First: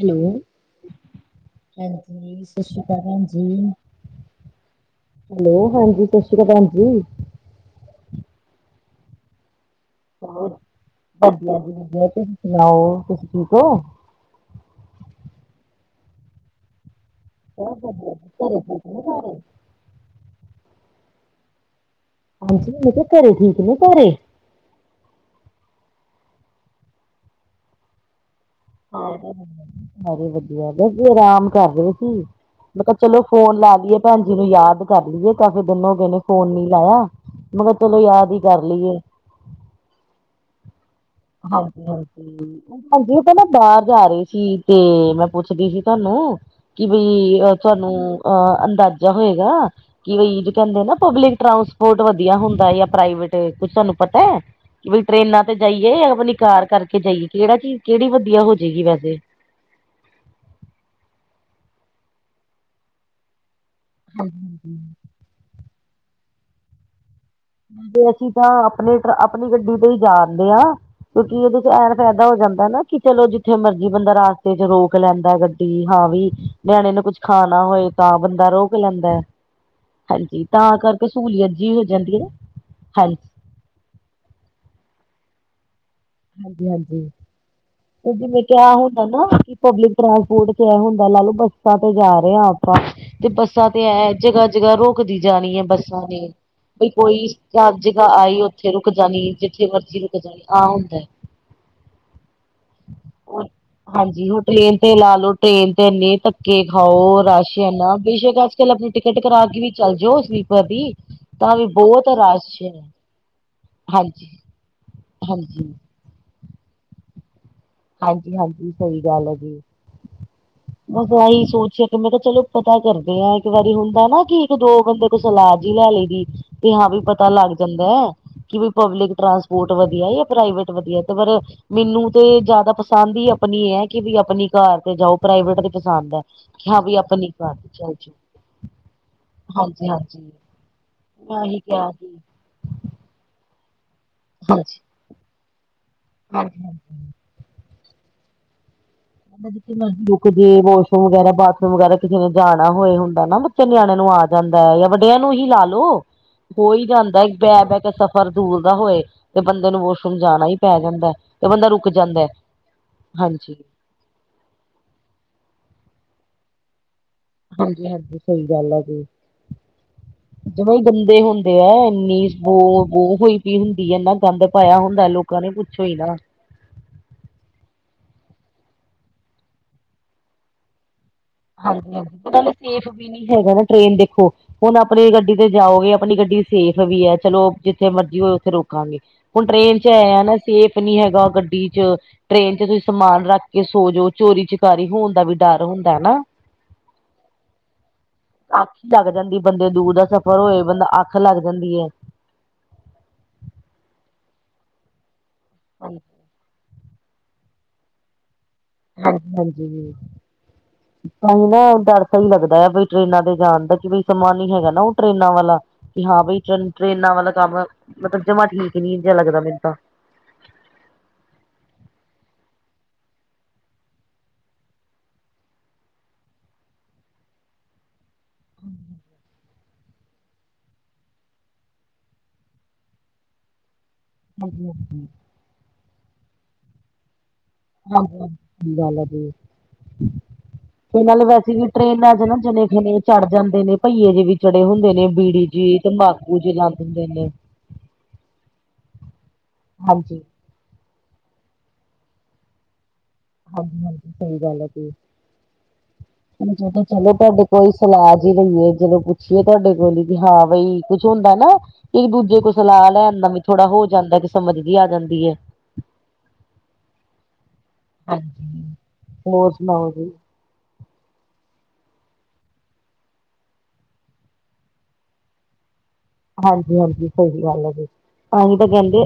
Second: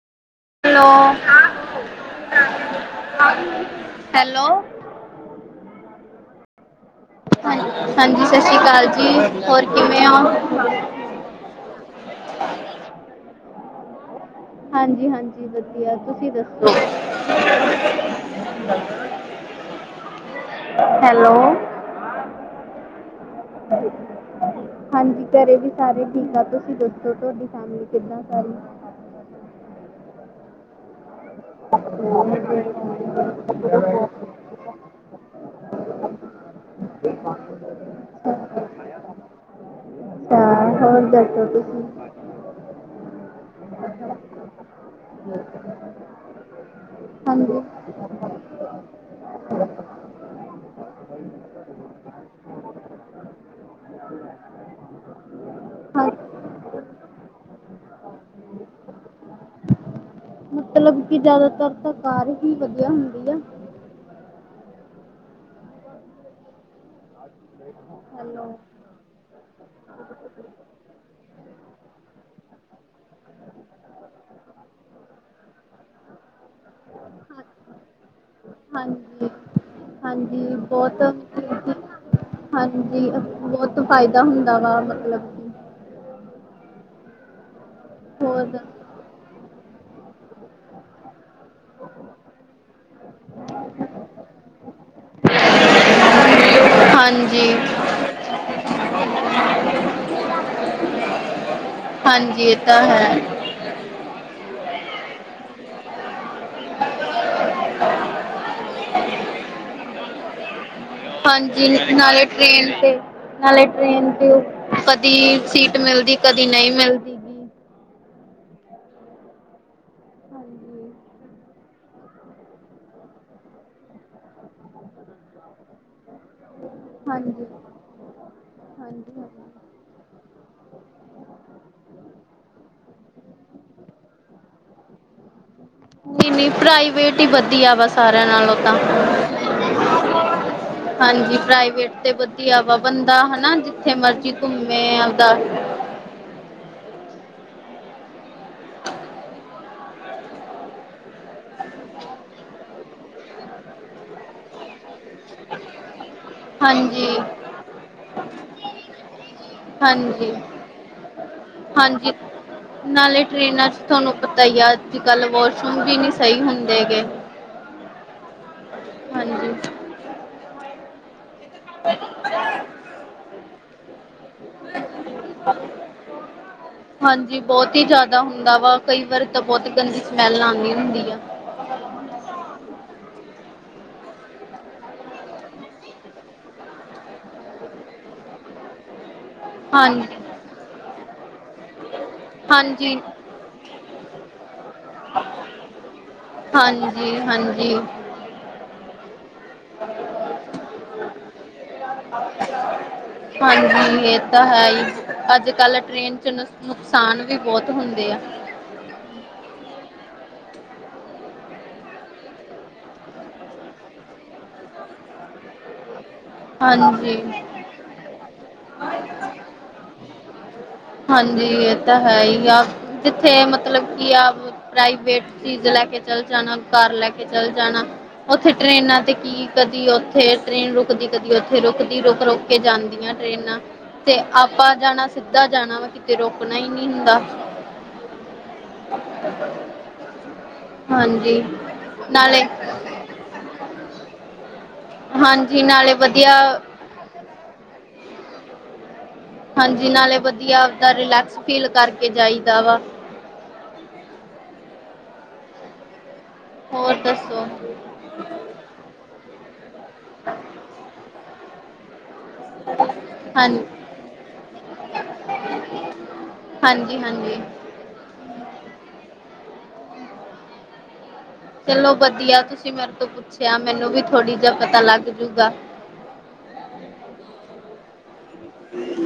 Hello hello ਹਾਂਜੀ ਸਤਿ ਸ੍ਰੀ ਅਕਾਲ ਹਾਂਜੀ। ਹੈਲੋ ਹੈਲੋ ਹਾਂਜੀ ਸਤਿ ਸ਼੍ਰੀ ਅਕਾਲ ਭੈਣ ਜੀ। ਹਾਂ ਹਾਂਜੀ ਸਤਿ ਸ੍ਰੀ ਅਕਾਲ ਜੀ ਹੋਰ ਕਿਵੇਂ ਹੋ? ਹੋਰ ਵਧੀਆ ਜੀ ਵਧੀਆ ਤੁਸੀਂ ਸੁਣਾਓ ਤੁਸੀ ਠੀਕ ਹੋ? ਹਾਂਜੀ ਹਾਂਜੀ ਵਧੀਆ ਤੁਸੀਂ ਦੱਸੋ? ਚ ਕਰ ਪ ਘ। ਹੈਲੋ। ਹਾਂਜੀ ਘਰੇ ਠੀਕ ਨੇ ਹਾਂ। ਸਾਰੇ? ਹਾਂਜੀ ਘਰੇ ਵੀ ਸਾਰੇ ਠੀਕ ਆ ਤੁਸੀਂ ਦੱਸੋ ਤੁਹਾਡੀ ਫੈਮਿਲੀ ਕਿੱਦਾਂ ਸਾਰੀ? ਸਾਰੇ ਵਧੀਆ ਬ ਆਰਾਮ ਘਰ ਹੀ ਸੀ ਮੈਂ ਕਿਹਾ ਚਲੋ ਫੋਨ ਲਾ ਲਈਏ ਭੈਣ ਜਿਹਨੂੰ ਯਾਦ ਕਰ ਲਈਏ ਕਾਫ਼ੀ ਦਿਨ ਹੋ ਗਏ ਨੇ ਫੋਨ ਨੀ ਲਾਇਆ ਮਗਰ ਚਲੋ ਯਾਦ ਹੀ ਕਰ ਲਈਏ। ਹਾਂ ਹੋਰ ਕੀ। ਹਾਂਜੀ ਹਾਂਜੀ। ਹਾਂਜੀ ਉਹ ਬਾਹਰ ਜਾ ਰਹੀ ਸੀ ਤੇ ਮੈਂ ਪੁੱਛਦੀ ਸੀ ਤੁਹਾਨੂੰ ਕਿ ਬਈ ਹਾਂਜੀ ਤੁਹਾਨੂੰ ਅਹ ਅੰਦਾਜ਼ਾ ਹੋਏਗਾ ਕਈ ਕਹਿੰਦੇ ਨਾ ਪਬਲਿਕ ਟਰਾਂਸਪੋਰਟ ਵਧੀਆ ਹੁੰਦਾ ਜਾਂ ਪ੍ਰਾਈਵੇਟ ਕੁਝ ਤੁਹਾਨੂੰ ਪਤਾ ਹੈ। ਕਿ ਬਈ ਟ੍ਰਰੇਨਾਂ ਤੇ ਜਾਈਏ ਜਾਂ ਹਾਂ ਆਪਣੀ ਕਾਰ ਕਰਕੇ ਜਾਈਏ ਕਿਹੜਾ ਚੀਜ਼ ਕਿਹੜੀ ਵਧੀਆ ਹੋ ਜਾਏਗੀ ਵੈਸੇ। ਕਿਉਕਿ ਜਿਆਦਾਤਰ ਤਾਂ ਕਾਰ ਹੀ ਵਧੀਆ ਹੁੰਦੀ ਆ। ਹਾਂਜੀ ਹਾਂਜੀ। ਅਸੀਂ ਤਾਂ ਹੈਲੋ ਆਪਣੇ ਆਪਣੀ ਗੱਡੀ ਤੇ ਹੀ ਜਾਣਦੇ ਹਾਂ। ਕਿਉਂਕਿ ਇਹਦੇ ਚ ਐ ਫਾਇਦਾ ਹੋ ਜਾਂਦਾ ਨਾ ਕਿ ਚਲੋ ਜਿੱਥੇ ਮਰਜ਼ੀ ਬੰਦਾ ਰਸਤੇ ਚ ਰੋਕ ਲੈਂਦਾ ਗੱਡੀ। ਹਾਂ ਵੀ ਨਿਆਣੇ ਨੂੰ ਕੁੱਝ ਹਾਂ ਖਾ ਨਾ ਹੋਏ। ਤਾਂ ਬੰਦਾ ਰੋਕ ਲੈਂਦਾ ਹਾਂਜੀ ਹਾਂਜੀ ਤਾਂ ਬਹੁਤ ਕਰਕੇ ਸਹੂਲੀਅਤ ਮਤਲਬ ਕਿ ਜਿਹੀ ਹੋ ਜਾਂਦੀ ਹੈ ਨਾ। ਹਾਂਜੀ ਬਹੁਤ ਫਾਇਦਾ ਹੁੰਦਾ ਵਾ ਮਤਲਬ ਕਿ ਹਾਂਜੀ ਹਾਂਜੀ ਤੇ ਜਿਵੇਂ ਹੋਰ ਕਿਹਾ ਦੱਸੋ? ਹੁਣ? ਹਨਾ ਕਿ ਪਬਲਿਕ ਟਰਾਂਸਪੋਰਟ ਆ ਹੁੰਦਾ ਲਾ ਲੋ ਬੱਸ ਬੱਸਾਂ ਤੇ ਜਾ ਰਹੇ ਹਾਂ ਆਪਾਂ ਤੇ ਬੱਸਾਂ ਤੇ ਐ ਜਗ੍ਹਾ ਜਗਾ ਰੋਕਦੀ ਜਾਣੀ ਹੈ ਬੱਸਾਂ ਨੇ ਬਈ ਕੋਈ ਹਾਂਜੀ ਜਗ੍ਹਾ ਆਈ ਉੱਥੇ ਰੁਕ ਜਾਣੀ ਜਿੱਥੇ ਮਰਜ਼ੀ ਰੁਕ ਜਾਣੀ ਆਹ ਹੁੰਦਾ ਹੈ ਹਾਂਜੀ ਇਹ ਤਾਂ ਹੈ ਹਾਂਜੀ ਹ ਟ੍ਰੇਨ ਤੇ ਲਾ ਲਓ ਟ੍ਰੇਨ ਤੇ ਇੰਨੇ ਧੱਕੇ ਖਾਓ ਰਸ਼ ਅੱਛ ਨਾ ਬੇਸ਼ੱਕ ਅੱਜ ਕੱਲ੍ਹ ਆਪਣੀ ਟਿਕਟ ਕਰਾ ਕੇ ਵੀ ਚੱਲ ਜਾਓ ਸਲੀਪਰ ਦੀ ਤਾਂ ਵੀ ਹਾਂਜੀ ਬਹੁਤ ਨਾਲੇ ਰਸ਼ ਟ੍ਰੇਨ ਹੈ ਤੇ ਨਾਲੇ ਟ੍ਰੇਨ ਹਾਂਜੀ ਤੇ ਓ, ਕਦੀ ਹਾਂਜੀ। ਸੀਟ ਮਿਲਦੀ, ਕਦੀ ਨਹੀਂ ਮਿਲਦੀ। ਗੀ। ਹਾਂਜੀ-ਹਾਂਜੀ, ਸਹੀ ਗੱਲ ਆ ਜੀ। ਹਾਂਜੀ ਬਸ ਆਹੀ ਸੋਚਿਆ ਕਿ, ਮੈਂ ਕਿਹਾ ਚਲੋ ਪਤਾ ਕਰਦੇ ਆਂ, ਇੱਕ ਵਾਰੀ ਹੁੰਦਾ ਨਾ ਕਿ ਇੱਕ-ਦੋ ਬੰਦੇ ਸਲਾਹ ਜੀ ਲੈ ਲਈ ਦੀ ਤੇ ਹਾਂ ਵੀ ਪਤਾ ਹਾਂਜੀ ਲੱਗ ਜਾਂਦਾ ਹੈ ਕਿ ਬ ਹਾਂਜੀ ਪਬਲਿਕ ਟਰਾਂਸਪੋਰਟ ਵਧੀਆ ਜਾਂ ਪ੍ਰਾਈਵੇਟ ਵਧੀਆ ਤੇ ਪਰ ਮੈਨੂੰ ਤਿਆਦਾ ਤਾਂ ਪਸੰਦ ਹੀ ਆਪਣੀ ਹੈ ਕਿ ਵੀ ਆਪਣੀ ਕਾਰ ਤੇ ਜਾਓ ਪ੍ਰਾਈਵੇਟ ਦੇ ਨਹੀਂ ਨਹੀਂ ਪ੍ਰਾਈਵੇਟ ਹੀ ਵਧੀਆ ਵਾ ਚੱਲ ਜਾਓ ਸਾਰਿਆਂ ਨਾਲ ਤਾਂ ਹਾਂਜੀ-ਹਾਂਜੀ ਹਾਂਜੀ ਮੈਂ ਇਹੀ ਕਿਹਾ ਪ੍ਰਾਈਵੇਟ ਤੇ ਸੀ ਵਧੀਆ ਵਾ ਬੰਦਾ ਹਨਾ ਜਿੱਥੇ ਮਰਜੀ ਘੁੰਮੇਦਾ ਹਜੀ ਹ। ਜੇ ਵਾਸ਼ਰੂਮ ਵਗੈਰਾ ਬਾਥਰੂਮ ਵਗੈਰਾ ਕਿਸੇ ਨੇ ਜਾਣਾ ਹੋਏ ਹੁੰਦਾ ਨਾ ਬੱਚੇ ਨਿਆਣਿਆਂ ਨੂੰ ਆ ਜਾਂਦਾ ਜਾਂ ਵੱਡਿਆਂ ਨੂੰ ਹੀ ਲਾ ਲ ਲੋ ਕੋਈ ਹਾਂਜੀ ਜਾਂਦਾ ਬਹਿ ਬਹਿ ਕੇ ਸਫ਼ਰ ਦੂਰ ਦਾ ਹੋਏ। ਤੇ ਬੰਦੇ ਨੂੰ ਵਾਸ਼ਰੂਮ ਹਾਂਜੀ ਜਾਣਾ ਹੀ ਪੈ ਜਾਂਦਾ, ਤੇ ਬੰਦਾ ਰੁਕ ਹਾਂਜੀ ਜਾਂਦੈ। ਨਾਲੇ ਟ੍ਰੇਨਾਂ'ਚ ਤੁਹਾਨੂੰ ਪਤਾ ਹੀ ਆ, ਅੱਜ-ਕੱਲ ਵਾਸ਼ਰੂਮ ਵੀ ਨੀ ਸਹੀ ਹੁੰਦੇਗੇ। ਹਾਂਜੀ-ਹਾਂਜੀ ਸਹੀ ਗੱਲ ਆ ਜੀ, ਹਾਂਜੀ ਜਦੋ ਹੀ ਬੰਦੇ ਹੁਣ ਇੰਨੀ ਬੋਹ, ਬੋਹ ਹੋਈ ਪਈ ਹੁੰਦੀ ਆ, ਇਨਾ ਗੰਦ ਪਾਇਆ ਹੁੰਦਾ ਲੋਕਾਂ ਨੇ ਪੁੱਛੋ ਹੀ ਨਾ। ਹਾਂਜੀ, ਬਹੁਤ ਹੀ ਜ਼ਿਆਦਾ ਹੁੰਦਾ ਵਾ, ਕਈ ਵਾਰ ਤਾਂ ਬਹੁਤ ਗੰਦੀ ਸਮੈਲ ਆਉਂਦੀ ਹੁੰਦੀ ਆ। ਹਾਂਜੀ-ਹਾਂਜੀ, ਉਹਨਾਂ ਸੇਫ ਵੀ ਨੀ ਹੈਗਾ ਨਾ ਟ੍ਰੇਨ ਦੇਖੋ ਹੁਣ ਆਪਣੀ ਗੱਡੀ ਤੇ ਜਾਓਗੇ, ਆਪਣੀ ਗੱਡੀ ਸੇਫ ਵੀ ਹੈ, ਚਲੋ ਜਿੱਥੇ ਮਰਜ਼ੀ ਹੋਏ, ਉੱਥੇ ਰੋਕਾਂਗੇ। ਹੁਣ ਟ੍ਰੇਨ'ਚ ਐ ਹਾਂਜੀ, ਯਾ ਨਾ, ਸੇਫ ਨੀ ਹੈਗਾ ਗੱਡੀ 'ਚ। ਟ੍ਰੇਨ 'ਚ ਤੁਸੀਂ ਹਾਂਜੀ, ਸਮਾਨ ਰੱਖਕੇ ਸੋਜੋ, ਚੋਰੀ-ਚਕਾਰੀ ਹੋਣ ਦਾ ਵੀ ਡਰ ਹੁੰਦਾ ਨਾ। ਹਾਂਜੀ-ਹਾਂਜੀ। ਅੱਖ ਲੱਗ ਜਾਂਦੀ ਬੰਦੇ ਦੂਰ ਦਾ ਸਫ਼ਰ ਹੋਏ, ਬੰਦਾ ਅੱਖ ਲੱਗ ਜਾਂਦੀ ਹੈ। ਹਾਂਜੀ ਇਹ ਤਾਂ ਹੈ ਹੀ, ਅੱਜ-ਕੱਲ ਟ੍ਰੇਨ ਨੁਕਸਾਨ ਵੀ ਬਹੁਤ ਹੁੰਦੇ ਆ। ਹਾਂ, ਹਾਂਜੀ। ਤਾਂ ਹੀ ਨਾ, ਡਰ ਤਾਹੀ ਲੱਗਦਾ ਆ ਬਈ ਟਰੇਨਾਂ ਤੇ ਜਾਣ ਦਾ, ਕਿ ਬਈ ਸਮਾ ਨੀ ਹੈਗਾ, ਨਾ ਉਹ ਟ੍ਰੇਨਾਂ ਵਾਲਾ। ਕਿ ਹਾਂ ਬਈ, ਚਲ ਟ੍ਰੇਨਾਂ ਹਾਂਜੀ। ਵਾਲਾ ਕੰਮ, ਮਤਲਬ ਜਮਾ ਠੀਕ ਹੀ ਨਹੀਂ ਜਾ ਲੱਗਦਾ ਮੇਨ ਤਾਂ। ਹਾਂਜੀ, ਇਹ ਤਾਂ ਹੈ ਹੀ ਆ, ਜਿੱਥੇ ਮਤਲਬ ਕੀ ਆ ਪ੍ਰਾਈਵੇਟ ਚੀਜ਼ ਲੈਕੇ ਚਲ ਜਾਣਾ, ਕਾਰ ਲੈਕੇ ਚਲ ਜਾਣਾ, ਉੱਥੇ ਟ੍ਰੇਨਾਂ ਤੇ ਕੀ ਕਦੀ ਉੱਥੇ ਟ੍ਰੇਨ ਰੁਕਦੀ, ਕਦੀ ਉੱਥੇ ਰੁਕਦੀ, ਰੁਕ-ਰੁਕ ਕੇ ਜਾਂਦੀਆਂ ਟ੍ਰੇਨਾਂ। ਤੇ ਹਾਂਜੀ ਆਪਾਂ ਹਾਂਜੀ ਜਾਣਾ, ਸਿੱਧਾ ਜਾਣਾ ਵਾ, ਕਿਤੇ ਰੋਕਣਾ ਹੀ ਨਹੀਂ ਹੁੰਦਾ। ਹਾਂ ਕਿ, ਗੱਲ ਆ, ਜੇ ਤੇ ਨਾਲ ਹਾਂਜੀ ਵੈਸੇ ਵੀ ਟ੍ਰਰੇਨਾਂ'ਚ ਨਾ ਨਾਲੇ ਜਨੇ-ਖਨੇ ਚੜ੍ਹ ਜਾਂਦੇ ਨੇ, ਭਈਏ ਜੇ ਵੀ ਚੜੇ ਹੁੰਦੇ ਨੇ। ਬੀੜੀ ਹਾਂਜੀ ਜਿਹੀ, ਨਾਲੇ ਵਧੀਆ ਤੰਬਾਕੂ ਜੇ ਲਾ ਦਿੰਦੇ ਨੇ। ਹਾਂਜੀ, ਨਾਲੇ ਵਧੀਆ ਆਪਦਾ ਰਿਲੈਕਸ ਫੀਲ ਕਰਕੇ ਜਾਈਦਾ ਵਾ। ਹਾਂਜੀ-ਹਾਂਜੀ ਸਹੀ ਗੱਲ ਆ ਜੇ। ਮ ਚਲੋ, ਹੋਰ ਚਲੋ ਤੁਹਾਡੇ ਦੱਸੋ ਕੋਈ ਸਲਾਹ ਜੀ ਲਈਏ ਜਦੋਂ ਕੁ ਤੁਹਾਡੇ ਕੋਲ ਹੀ ਵੀ, ਹਾਂ ਬਈ, ਕੁੱਛ ਹੁੰਦਾ ਨਾ ਇੱਕ-ਦੂਜੇ ਕੋਲ ਸਲਾਹ ਲੈਣ ਦਾ ਵੀ ਹਾਂ ਥੋੜਾ ਹੋ ਜਾਂਦਾ, ਕਿ ਸਮਝ ਜੀ ਆ ਜਾਂਦੀ ਹੈ। ਹਾਂਜੀ-ਹਾਂਜੀ। ਹਾਂਜੀ, ਹੋਰ ਸੁਣਾਓ ਜੀ? ਚਲੋ ਵਧੀਆ‌। ਤੁਸੀਂ ਮੇਰੇ ਤੋਂ ਪੁੱਛਿਆ, ਮੈਨੂੰ ਵੀ ਥੋੜੀ ਜਾ ਪਤਾ ਲੱਗ ਜੂਗਾ। ਹਾਂਜੀ, ਹਾਂਜੀ, ਸਹੀ ਗੱਲ ਆ ਜੀ। ਤਾਂਹੀ ਤਾਂ ਕਹਿੰਦੇ,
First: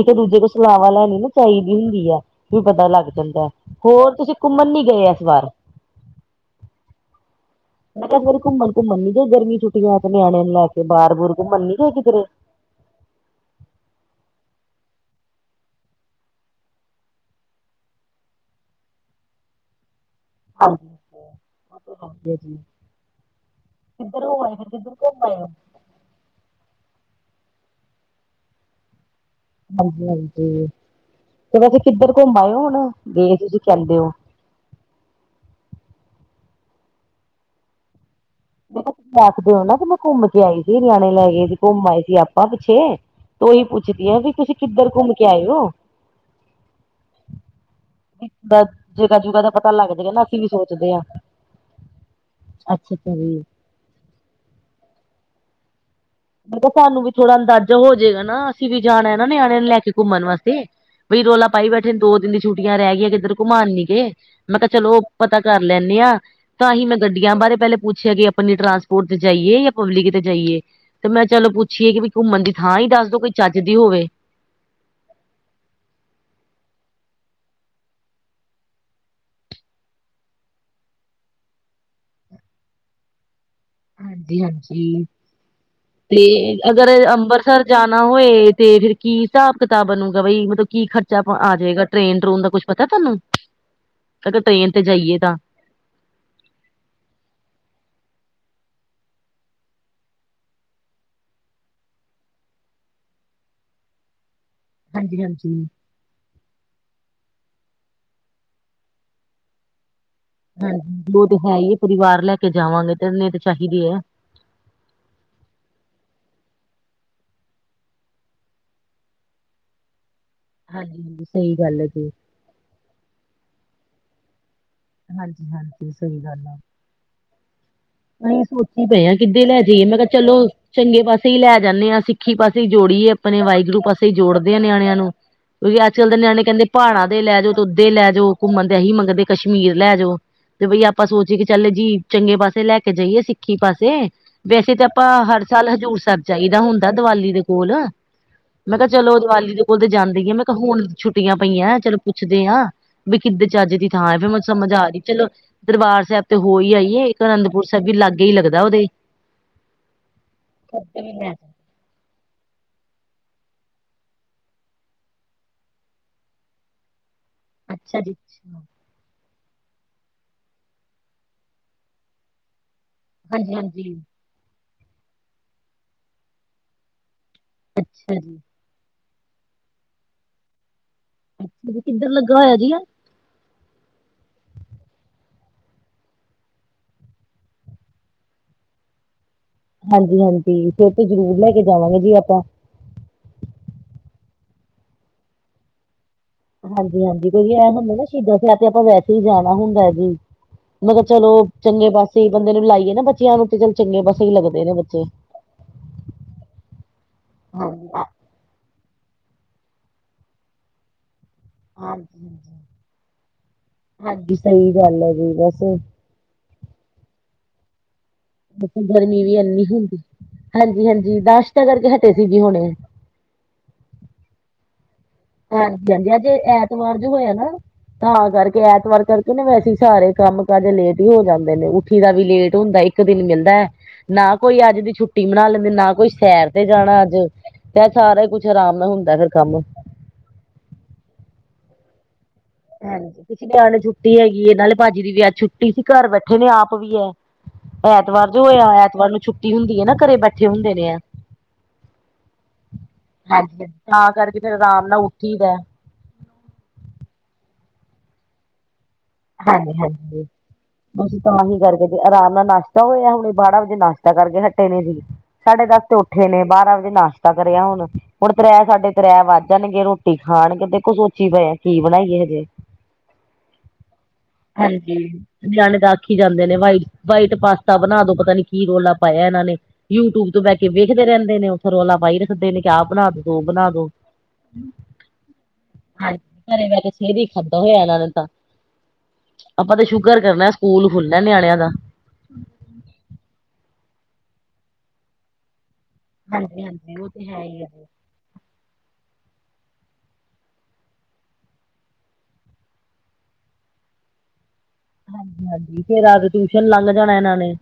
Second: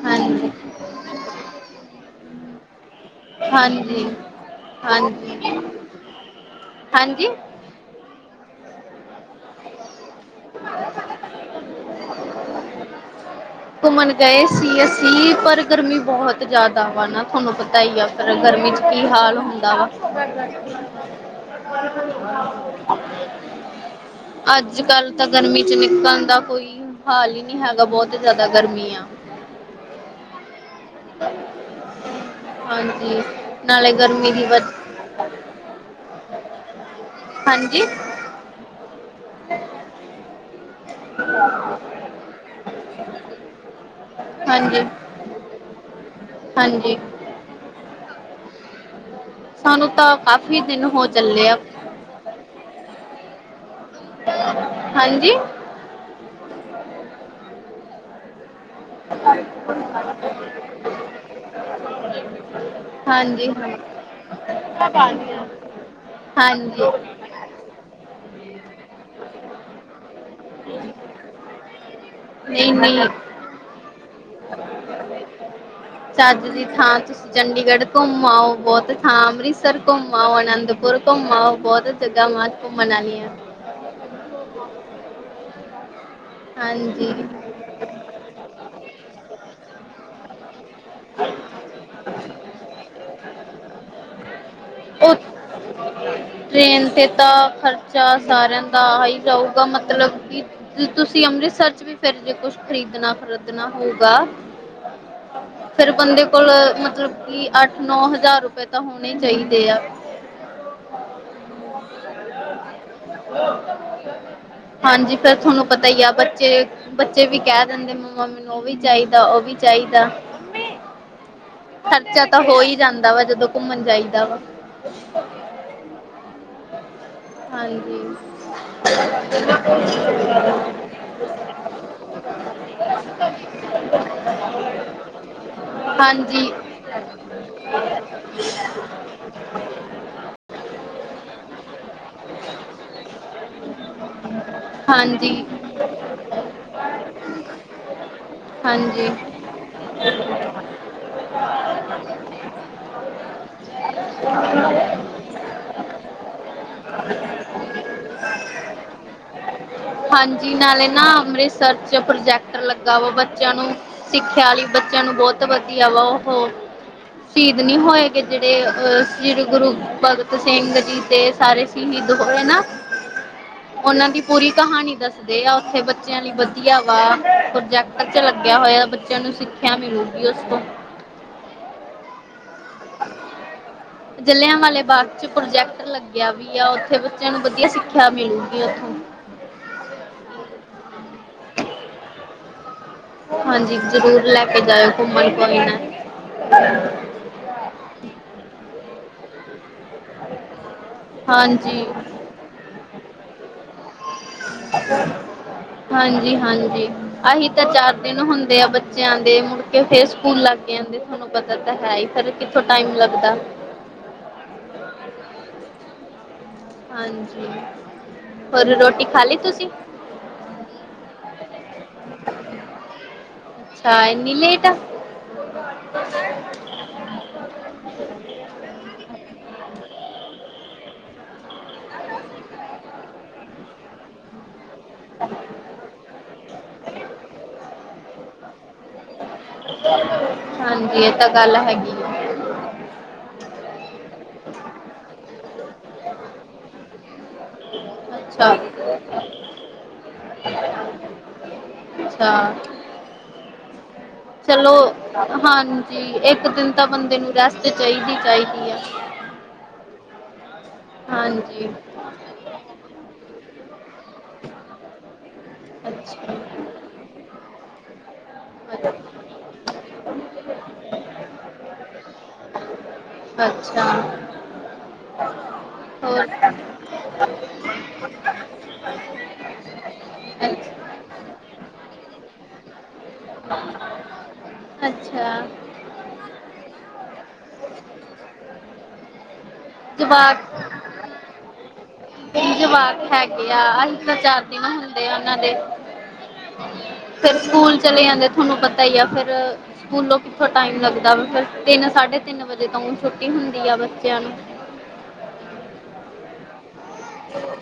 ਇੱਕ-ਦੂਜੇ ਕੋਲ ਹਾਂਜੀ, ਸਲਾਵਾਂ ਲੈਣੀ ਨਾ, ਚਾਹੀਦੀ ਹੁੰਦੀ ਆ। ਵੀ ਪਤਾ ਲੱਗ ਜਾਂਦਾ। ਹਾਂਜੀ, ਹੋਰ, ਤੁਸੀ ਘੁੰਮਣ ਨੀ ਗਏ, ਇਸ ਵਾਰ? ਹਾਂਜੀ, ਹਾਂਜੀ! ਮੈਂ ਕਿਹਾ, ਫਿਰ ਘੁੰਮਣ-ਘੁੰਮਣ ਨੀ ਗਏ, ਗਰਮੀ ਛੁੱਟੀਆਂ ਹੈ, ਤੇ ਨਿਆਣਿਆਂ ਨੂੰ ਲੈਕੇ, ਬਾਹਰ-ਬੁਰ ਘੁੰਮਣ ਨੀ ਗਏ ਕਿਧਰੇ? [unintelligible] ਘੁੰਮਣ ਗਏ ਸੀ ਅਸੀਂ ਪਰ ਗਰਮੀ ਬਹੁਤ ਜ਼ਿਆਦਾ ਵਾ ਨਾ ਤੁਹਾਨੂੰ ਪਤਾ ਹੀ ਆ। ਪਰ ਗਰਮੀ ਚ ਕੀ ਹਾਲ ਹੁੰਦਾ ਵਾ ਹਾਂਜੀ ਹਾਂਜੀ ਜੀ। ਕਿੱਧਰ ਹੋ ਆਏ ਫਿਰ ਅੱਜ ਕਿੱਧਰ ਕੱਲ ਘੁੰਮ ਤਾਂ ਆਏ ਹੋ ਗਰਮੀ ਵਿੱਚ ਨਿਕਲਣ ਦਾ ਕੋਈ ਹਾਲ ਹੀ ਨਹੀਂੀ ਹੈਗਾ ਬਹੁਤ ਜ਼ਿਆਦਾ ਗਰਮੀ ਆ। ਹਾਂਜੀ-ਹਾਂਜੀ ਤੇ ਵੈਸੇ ਕਿੱਧਰ ਘੁੰਮ ਆਏ ਓ, ਹੁਣ? ਗਏ ਤੁਸੀਂ ਕਹਿੰਦੇ ਹੋ। ਮੇਰੀ ਵਤ ਹਾਂਜੀ! ਬਹੁਤ ਰਖਦੇ ਹੋ ਨਾ, ਕਿ ਮੈਂ ਘੁੰਮਕੇ ਆਈ ਸੀ। ਨਿਆਣੇ ਲੈ ਗਏ ਸੀ, ਘੁੰਮ ਆਏ ਸੀ ਆਪਾਂ ਪਿੱਛੇ, ਤੇ ਉਹੀ ਪੁੱਛਦੀ ਆਂ ਵੀ ਤੁਸੀਂ ਹਾਂਜੀ, ਕਿੱਧਰ ਘੁੰਮ? ਕੇ ਆਇਓ ਹਾਂਜੀ। ਬਸ, ਜਗ੍ਹਾ-ਜੁਗਾ ਦਾ ਪਤਾ ਸਾਨੂੰ ਲੱਗ ਜਾਏ ਤਾਂ ਨਾ, ਅਸੀਂ ਵੀ ਕਾਫੀ ਦਿਨ ਸੋਚਦੇ ਆਂ। ਹੋ ਚੱਲੇ ਆ ਅੱਛਾ-ਅੱਛਾ ਜੀ। ਹਾਂਜੀ! ਮਤਲਬ ਸਾਨੂੰ ਵੀ ਥੋੜਾ ਅੰਦਾਜ਼ਾ ਹੋ ਜੇਗਾ ਨਾ, ਅਸੀਂ ਵੀ ਜਾਣਾ ਨਾ ਨਿਆਣੇ ਨੂੰ ਲੈਕੇ ਘੁੰਮਣ ਵਾਸਤੇ। ਬਈ ਰੌਲਾ ਪਾਈ ਬੈਠੇ ਨੇ ਦੋ ਦਿਨ ਦੀ ਛੁੱਟੀਆਂ ਰਹਿ ਗਈਆਂ ਕਿੱਧਰ ਹਾਂਜੀ। ਘੁਮਾਉਣ ਨੀ ਗੇ ਮੈਂ ਕਿਹਾ ਚਲੋ ਹਾਂ ਪਤਾ ਕਰ ਲੈਂਨੇ ਆਾਂ। ਹਾਂਜੀ ਬਾਰੇ ਪਹਿਲੇ ਪੁੱਛਿਆ ਕਿ ਆਪਣੀ ਟਰਾਂਸਪੋਰਟ ਤੇ ਜਾਈਏ ਜਾਂ ਪਬਲਿਕ ਤੇ ਜਾਈਏ ਤੇ ਮੈਂ ਚਲੋ ਪੁੱਛ ਅੱਛੀ ਹੈ ਕਿ ਵੀ ਘੁੰਮਣ ਦੀ ਨਹੀਂ ਥਾਂ ਹੀ ਨਹੀਂ ਦੱਸ ਦੋ ਕੋਈ ਚੱਜ ਦੀ ਹੋਵੇ [unintelligible] ਚੱਜ ਦੀ ਥਾਂ ਚ ਚੰਡੀਗੜ੍ਹ ਘੁੰਮ ਆਓ ਬਹੁਤ ਥਾਂ ਅੰਮ੍ਰਿਤਸਰ ਘੁੰਮ ਆਓ ਅਨੰਦਪੁਰ ਘੁੰਮ ਬਹੁਤ [unintelligible] ਮਨਾਉਦੀ ਹਾਂ ਹਾਂਜੀ ਹਾਂਜੀ ਤੇ ਅਗਰ ਹਾਂਜੀ ਅੰਬਰਿਸਰ ਜਾਣਾ ਹੋਏ ਤੇ ਫਿਰ ਕੀ ਹਿਸਾਬ ਕਿਤਾਬ ਬਣੂਗਾ ਬਈ ਮਤਲਬ ਕੀ ਖਰਚਾ ਆ ਜਾਵੇਗਾ ਟ੍ਰੇਨ ਟਰੂਨ ਦਾ ਕੁੱਛ ਪਤਾ ਤੁਹਾਨੂੰ ਕ ਟ੍ਰੇਨ ਤੇ ਉਹ ਜਾਈਏ ਤਾਂ ਟ੍ਰੇਨ ਤੇ ਤਾਂ ਖਰਚਾ ਸਾਰਿਆਂ ਦਾ ਆ ਹੀ ਜਾਊਗਾ ਮਤਲਬ ਕਿ ਤੁਸੀਂ ਅੰਮ੍ਰਿਤਸਰ ਚ ਵੀ ਫੇਰ ਜੇ ਕੁਛ ਖਰੀਦਣਾ ਖਰੀਦਣਾ ਹੋਊਗਾ ਹਾਂਜੀ ਹਾਂਜੀ ਫੇਰ ਬੰਦੇ ਕੋਲ ਮਤਲਬ ਕਿ ਅੱਠ ਨੌ ਹਜ਼ਾਰ ਰੁਪਏ ਤਾਂ ਹੋਣੇ ਈ ਚਾਹੀਦੇ ਆ ਹਾਂਜੀ ਉਹ ਤੇ ਹੈ ਈ ਐ ਪਰਿਵਾਰ ਲੈ ਕੇ ਜਾਵਾਂਗੇ ਤੇ ਇਹਨੇ ਤਾਂ ਚਾਹੀਦੇ ਐ ਹਾਂਜੀ ਫੇਰ ਤੁਹਾਨੂੰ ਪਤਾ ਈ ਆ ਬੱਚੇ ਬੱਚੇ ਵੀ ਕਹਿ ਦਿੰਦੇ ਮੰਮਾ ਮੈਨ ਨੂੰ ਉਹ ਵੀ ਚਾਹੀਦਾ ਉਹ ਵੀ ਚਾਹੀਦਾ ਹਾਂਜੀ ਹਾਂਜੀ ਸਹੀ ਗੱਲ ਏ ਜੀ ਖਰਚਾ ਤਾਂ ਹੋਈ ਜਾਂਦਾ ਵਾ ਜਦੋਂ ਘੁੰਮਣ ਜਾਈਦਾ ਵਾ ਹਾਂਜੀ ਹਾਂਜੀ ਸਹੀ ਗੱਲ ਆ ਹਾਂਜੀ ਮ ਸੋਚੀ ਪਏ ਆ ਕਿੱਧੇ ਲੈ ਜਾਈਏ ਮੈਂ ਕਿਹਾ ਚਲੋ ਚੰਗੇ ਪਾਸੇ ਈ ਲੈ ਜਾਂਦੇ ਆਾਂ ਸਿੱਖੀ ਪਾਸੇ ਹੀ ਜੋੜੀਏ ਆਪਣੇਾਹਿਗੁਰੂ ਪਾਸੇ ਹੀ ਜੋੜਦੇ ਆ ਨਿਆਣਿਆਂ ਨੂੰ ਕਿਉਂਕਿ ਅੱਜ ਕੱਲ ਦੇ ਨਿਆਣੇ ਹਾਂਜੀ ਕਹਿੰਦੇ ਪਹਾੜਾਂ ਦੇ ਲੈ ਜਾਓ ਤ [unintelligible] ਲੈ ਜਾਓ ਘੁੰਮਣ ਦੇ ਅਸੀਂ ਮੰਗਣਦੇ ਕਸ਼ਮੀਰ ਲੈ ਜਾਓ। ਤੇ ਬਈ ਆਪਾਂ ਸੋਚੀਏ ਕਿ ਚੱਲ ਜੀ ਚੰਗੇ ਪਾਸੇ ਲੈ ਕੇ ਜਾਈਏ ਸਿੱਖੀ ਪਾਸੇ ਵੈਸੇ ਤਾਂ ਆਪਾਂ ਹਾਂਜੀ ਹਰ ਸਾਲ ਹਜ਼ੂਰ ਸਾਹਿਬ ਜਾਈਦਾ ਹੁੰਦਾ ਦੀਵਾਲੀ ਦੇ ਕੋਲ ਮੈਂ ਕਿਹਾ ਹਾਂਜੀ ਚਲੋ ਦੀਵਾਲੀ ਦੇ ਕੋਲ ਤਾਂ ਜਾਂਦੀ ਆ ਮੈਂ ਕਿਹਾ ਹੁਣ ਛੁੱਟੀਆਂ ਪਈਆਂ ਚਲੋ ਪੁੱਛਦੇ ਆ ਵੀ ਕਿੱਧ ਚ ਚਜ ਦੀ ਥਾਂ ਫਿਰ ਮੈਨੂੰ ਸਮਝ ਆ ਰਹੀ ਚਲੋ ਦਰਬਾਰ ਸਾਹਿਬ ਤੇ ਹੋ ਹੀਈ ਆਈਏ ਇੱਕ ਅਨੰਦਪੁਰ ਛ ਵੀ ਲਾਗੇ ਹੀ ਲੱਗਦਾ ਉਹਦੇ ਸਰਚ ਪ੍ਰੋਜੈਕਟ ਲੱਗਾ ਵਾ ਬੱਚਿਆਂ ਨੂੰ। ਸਿੱਖਿਆ ਲਈ ਬੱਚਿਆਂ ਨੂੰ ਬਹੁਤ ਵਧੀਆ ਵਾ ਉਹ। ਸ਼ਹੀਦ ਨਹੀਂ ਅੱਛਾ ਜੀ ਹੋਏਗੇ ਅੱਛਾ, ਜਿਹੜੇ ਅ ਸ੍ਰੀ ਗੁਰੂ ਭਗਤ ਸਿੰਘ ਜੀ ਤੇ ਸਾਰੇ। ਸ਼ਹੀਦ ਹੋਏ ਨਾ ਹਾਂਜੀ ਹਾਂਜੀ ਉਹਨਾਂ ਦੀ। ਪੂਰੀ ਕਹਾਣੀ ਦੱਸਦੇ ਆ ਉੱਥੇ ਬੱਚਿਆਂ ਲਈ ਵਧੀਆ ਵਾ ਪ੍ਰੋਜੈਕਟ ਅੱਛਾ 'ਚ ਜੀ ਲੱਗਿਆ ਹੋਇਆ। ਬੱਚਿਆਂ ਨੂੰ ਸਿੱਖਿਆ ਮਿਲੂਗੀ ਉਸ ਤੋਂ। ਅੱਛਾ ਜੀ ਕਿੱਧਰ ਲੱਗਾ ਹੋਇਆ ਜੀ ਆ। ਜਲਿਆਂਵਾਲੇ ਬਾਗ 'ਚ ਪ੍ਰੋਜੈਕਟ ਲੱਗਿਆ ਵੀ ਆ ਉੱਥੇ ਬੱਚਿਆਂ ਨੂੰ ਵਧੀਆ ਸਿੱਖਿਆ ਮਿਲੂਗੀ ਉੱਥੋਂ। ਹਾਂਜੀ ਹਾਂਜੀ ਫਿਰ ਤੇ ਜ਼ਰੂਰ ਲੈ ਕੇ ਜਾਵਾਂਗੇ ਜੀ ਆਪਾਂ। ਹਾਂਜੀ ਜ਼ਰੂਰ ਲੈ ਕੇ ਜਾਇਓ ਘੁੰਮਣ ਕੋਈ ਨਾ। ਹਾਂਜੀ ਹਾਂਜੀ ਕਿਉਂਕਿ ਐ ਹੁੰਦਾ ਨਾ ਸ਼ਹੀਦਾਂ ਸਾਹਿਬ ਤਾਂ ਆਪਾਂ ਵੈਸੇ ਹੀ ਜਾਣਾ ਹੁੰਦਾ। ਹੂੰ ਮਤਲਬ ਚਲੋ ਹਾਂਜੀ ਚੰਗੇ ਪਾਸੇ ਬੰਦੇ ਨੂੰ ਲਾਈਏ ਨਾ ਬੱਚਿਆਂ ਨੂੰ। ਫਿਰ ਚੰਗੇ ਪਾਸੇ ਹੀ ਲੱਗਦੇ ਨੇ ਬੱਚੇ। ਹਾਂਜੀ ਹਾਂਜੀ ਅਸੀ ਤਾਂ ਹਾਂਜੀ ਚਾਰ ਦਿਨ ਹੁੰਦੇ ਆ ਬੇ ਜਾਂਦੇ ਮੁੜਕੇ ਫਿਰ ਸਕੂਲ ਲੱਗ ਜਾਂਦੇ ਤੁਹਾਨੂੰ ਪਤਾ ਤਾਂ ਹੈ ਹਾਂਜੀ ਫਿਰ ਕਿੱਥੋਂ ਟਾਈਮ ਲੱਗਦਾ ਹਾਂਜੀ ਸਹੀ ਗੱਲ ਹੈ ਜੀ ਬਸ ਹਾਂਜੀ ਹੋਰ ਰੋਟੀ ਗਰਮੀ ਖਾ ਵੀ ਲਈ ਇੰਨੀ ਤੁਸੀਂ ਹੁੰਦੀ ਹਾਂਜੀ ਹਾਂਜੀ ਨਾਸ਼ਤਾਂ ਕਰਕੇ ਹਟੇ ਸੀ ਵੀ ਹੁਣੇ ਹਾਂ ਇਨੀ ਲੇਟ। ਹਾਂਜੀ ਹਾਂਜੀ ਹਜੇ ਐਤਵਾਰ ਜੇ ਹੋਇਆ ਨਾ। ਤਾਂ ਕਰਕੇ ਐਤਵਾਰ ਕਰਕੇ ਨਾ ਵੈਸੇ ਸਾਰੇ ਕੰਮ ਕਾਜ ਲੇਟ ਹੀ ਹੋ ਜਾਂਦੇ ਨੇ ਉੱਠੀ ਦਾ ਵੀ ਲੇਟ ਹੁੰਦਾ ਹੈ। ਇੱਕ ਦਿਨ ਮਿਲਦਾ ਹੈ। ਨਾ ਕੋਈ ਅੱਜ ਦੀ ਛੁੱਟੀ। ਰੋਟੀ ਬਣਾ ਲੈਂਦੇ ਨਾ ਕੋਈ ਸੈਰ ਤੇ ਜਾਣਾ ਅੱਜ ਤੇ ਸਾਰਾ ਹੀ ਕੁਛ ਆਰਾਮ ਨਾਲ ਹੁੰਦਾ ਫਿਰ ਕੰਮ। ਹਾਂਜੀ ਇਹ ਤਾਂ ਗੱਲ ਹੈਗੀ। ਆ ਹਾਂਜੀ ਕੁਛ ਨਿਆਣੇ ਛੁੱਟੀ ਹੈਗੀ ਇਹ ਨਾਲੇ ਭਾਜੀ ਦੀ ਵੀ ਆ ਛੁੱਟੀ ਸੀ। ਘਰ ਬੈਠੇ ਨੇ ਆਪ ਵੀ ਹੈ। ਐਤਵਾਰ ਜੋ ਅੱਛਾ ਆਏ ਐਤਵਾਰ ਨੂੰ ਛੁੱਟੀ ਹੁੰਦੀ ਹੈ ਨਾ ਘਰੇ ਬੈਠੇ ਹੁੰਦੇ ਨੇ ਆ। ਅੱਛਾ। ਹਾਂਜੀ ਹਾਂਜੀ ਤਾਂ ਕਰਕੇ। ਫੇਰ ਚਲੋ ਆਰਾਮ ਨਾਲ ਉੱਠੀ ਦਾ। ਹਾਂਜੀ ਇੱਕ ਦਿਨ ਤਾਂ ਬੰਦੇ ਨੂੰ ਰੈਸਟ ਚਾਹੀਦੀ ਚਾਹੀਦੀ ਹੈ। ਹਾਂਜੀ ਹਾਂਜੀ ਅਸੀਂ ਤਾਹੀ ਹਾਂਜੀ ਕਰਕੇ। ਫੇਰ ਆਰਾਮ ਨਾਲ ਨਾਸ਼ਤਾ ਹੋਇਆ। ਹੁਣੇ ਬਾਰਾਂ ਵਜੇ ਨਾਸ਼ਤਾ ਕਰਕੇ ਹਟੇ ਨੇ ਹਜੇ। ਸਾਢੇ ਦਸ ਤੇ ਉੱਠੇ ਅੱਛਾ ਨੇ ਬਾਰਾਂ ਵਜੇ ਨਾਸ਼ਤਾ ਕਰਿਆ ਹੁਣ ਹੁਣ ਫੇਰ ਸਾਢੇ ਤ੍ਰੈ ਵੱਜ ਜਾਣਗੇ ਰੋਟੀ। ਰੋਟੀ ਖਾਣਗੇ ਦੇਖੋ ਸੋਚੀ ਪਏਆ ਕੀ ਬਣਾਈਏ ਹਜੇ। ਅੱਛਾ। ਹਾਂਜੀ ਨਿਆਣੇ ਤਾਂ ਆਖੀ ਹੋਰ ਜਾਂਦੇ ਨੇ ਵਾਈਟ ਵਾਈਟ ਪਾਸਤਾ। ਬਣਾ ਦੋ ਪਤਾ ਨੀ ਕੀ ਰੌਲਾ ਪਾਇਆ ਇਹਨਾਂ ਨੇ। ਯੂਟਿਊਬ ਤੋਂ ਬਹਿ ਅੱਛ ਕੇ ਵੇਖਦੇ ਰਹਿੰਦੇ ਨੇ ਉੱਥੇ ਰੌਲਾ ਪਾਈ ਰੱਖਦੇ ਨੇ ਕਿ ਆਹ ਬਣਾ ਦੋ। ਉਹ ਬਣਾ ਦੋ। ਅੱਛਾ ਹਾਂਜੀ ਘਰੇ ਮੈਂ ਤੇ ਸਿਰ ਹੀ ਖਾਧਾ ਹੋਇਆ ਇਹਨਾਂ ਨੇ ਤਾਂ। ਆਪਾਂ ਤਾ ਸ਼ੁਕਰ ਕਰਨਾ ਜਵਾਕ ਹੈ। ਸਕੂਲ ਖੁੱਲਣਾ ਨਿਆਣਿਆਂ ਦਾ। ਜਵਾਕ ਹੈਗੇ ਆ ਆਹੀ ਤਾਂ ਚਾਰ ਦਿਨ ਹੁੰਦੇ ਆ ਉਹਨਾਂ ਦੇ। ਹਾਂ ਫੇਰ ਹਾਂਜੀ ਸਕੂਲ ਚਲੇ ਜਾਂਦੇ ਤੁਹਾਨੂੰ ਪਤਾ ਹੀ ਆ ਫੇਰ। ਸਕੂਲੋਂ ਕਿੱਥੋਂ ਟਾਈਮ ਲੱਗਦਾ ਵਾ ਫਿਰ ਤਿੰਨ ਸਾਢੇ ਤਿੰਨ ਵਜੇ ਤਾਂ ਛੁੱਟੀ ਹੁੰਦੀ ਆ ਬੱਚਿਆਂ ਨੂੰ। ਹਾਂਜੀ ਹਾਂਜੀ ਫੇਰ ਆਦਤ। ਟਿਊਸ਼ਨ ਲੱਗ ਜਾਣਾ। ਇਹਨਾਂ ਨੇ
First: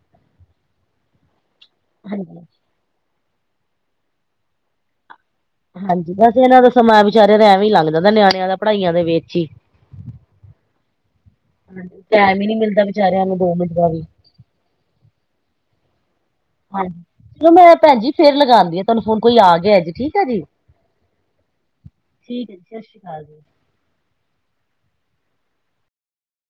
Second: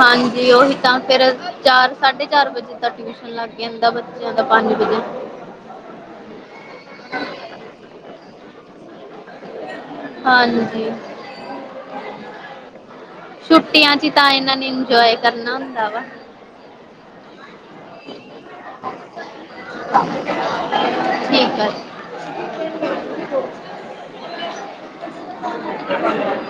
ਹਾਂਜੀ ਉਹੀ ਤਾਂ ਫੇਰ ਚਾਰ ਸਾਢੇ ਹਾਂਜੀ ਚਾਰ ਵਜੇ। ਤਾਂ ਟਿਊਸ਼ਨ ਲੱਗ ਜਾਂਦਾ ਹੈ। ਬੱਚਿਆਂ ਦਾ ਪੰਜ ਵਜੇ। ਹਾਂਜੀ ਬਸ ਇਹਨਾਂ ਦਾ ਸਮਾਂ ਵਿਚਾਰਾਂ ਦਾ ਐਵੇ ਹੀ ਲੰਘ ਜਾਂਦਾ ਨਿਆਣਿਆਂ ਦਾ ਪੜ੍ਹਾਈਆਂ ਦੇ ਵਿੱਚ ਹੀ। ਹਾਂਜੀ। ਹਾਂਜੀ ਟਾਈਮ ਹੀ ਨੀ ਮਿਲਦਾ ਵਿਚਾਰਿਆਂ ਨੂੰ ਦੋ ਮਿੰਟ ਦਾ ਛੁੱਟੀਆਂ ਵੀ 'ਚ ਤਾਂ ਇਹਨਾਂ ਨੇ ਇੰਜੋਏ ਕਰਨਾ ਹੁੰਦਾ ਵਾ। ਹਾਂਜੀ ਚਲੋ ਮੈਂ ਭੈਣਜੀ ਫਿਰ ਲਗਾਉਦੀ ਹਾਂ ਤੁਹਾਨੂੰ ਫੋਨ ਕੋਈ ਆ ਗਿਆ ਜੀ ਠੀਕ ਹੈ ਜੀ ਠੀਕ ਆ ਜੀ ਠੀਕ ਹੈ ਜੀ ਸਤਿ ਸ਼੍ਰੀ ਅਕਾਲ ਜੀ [unintelligible]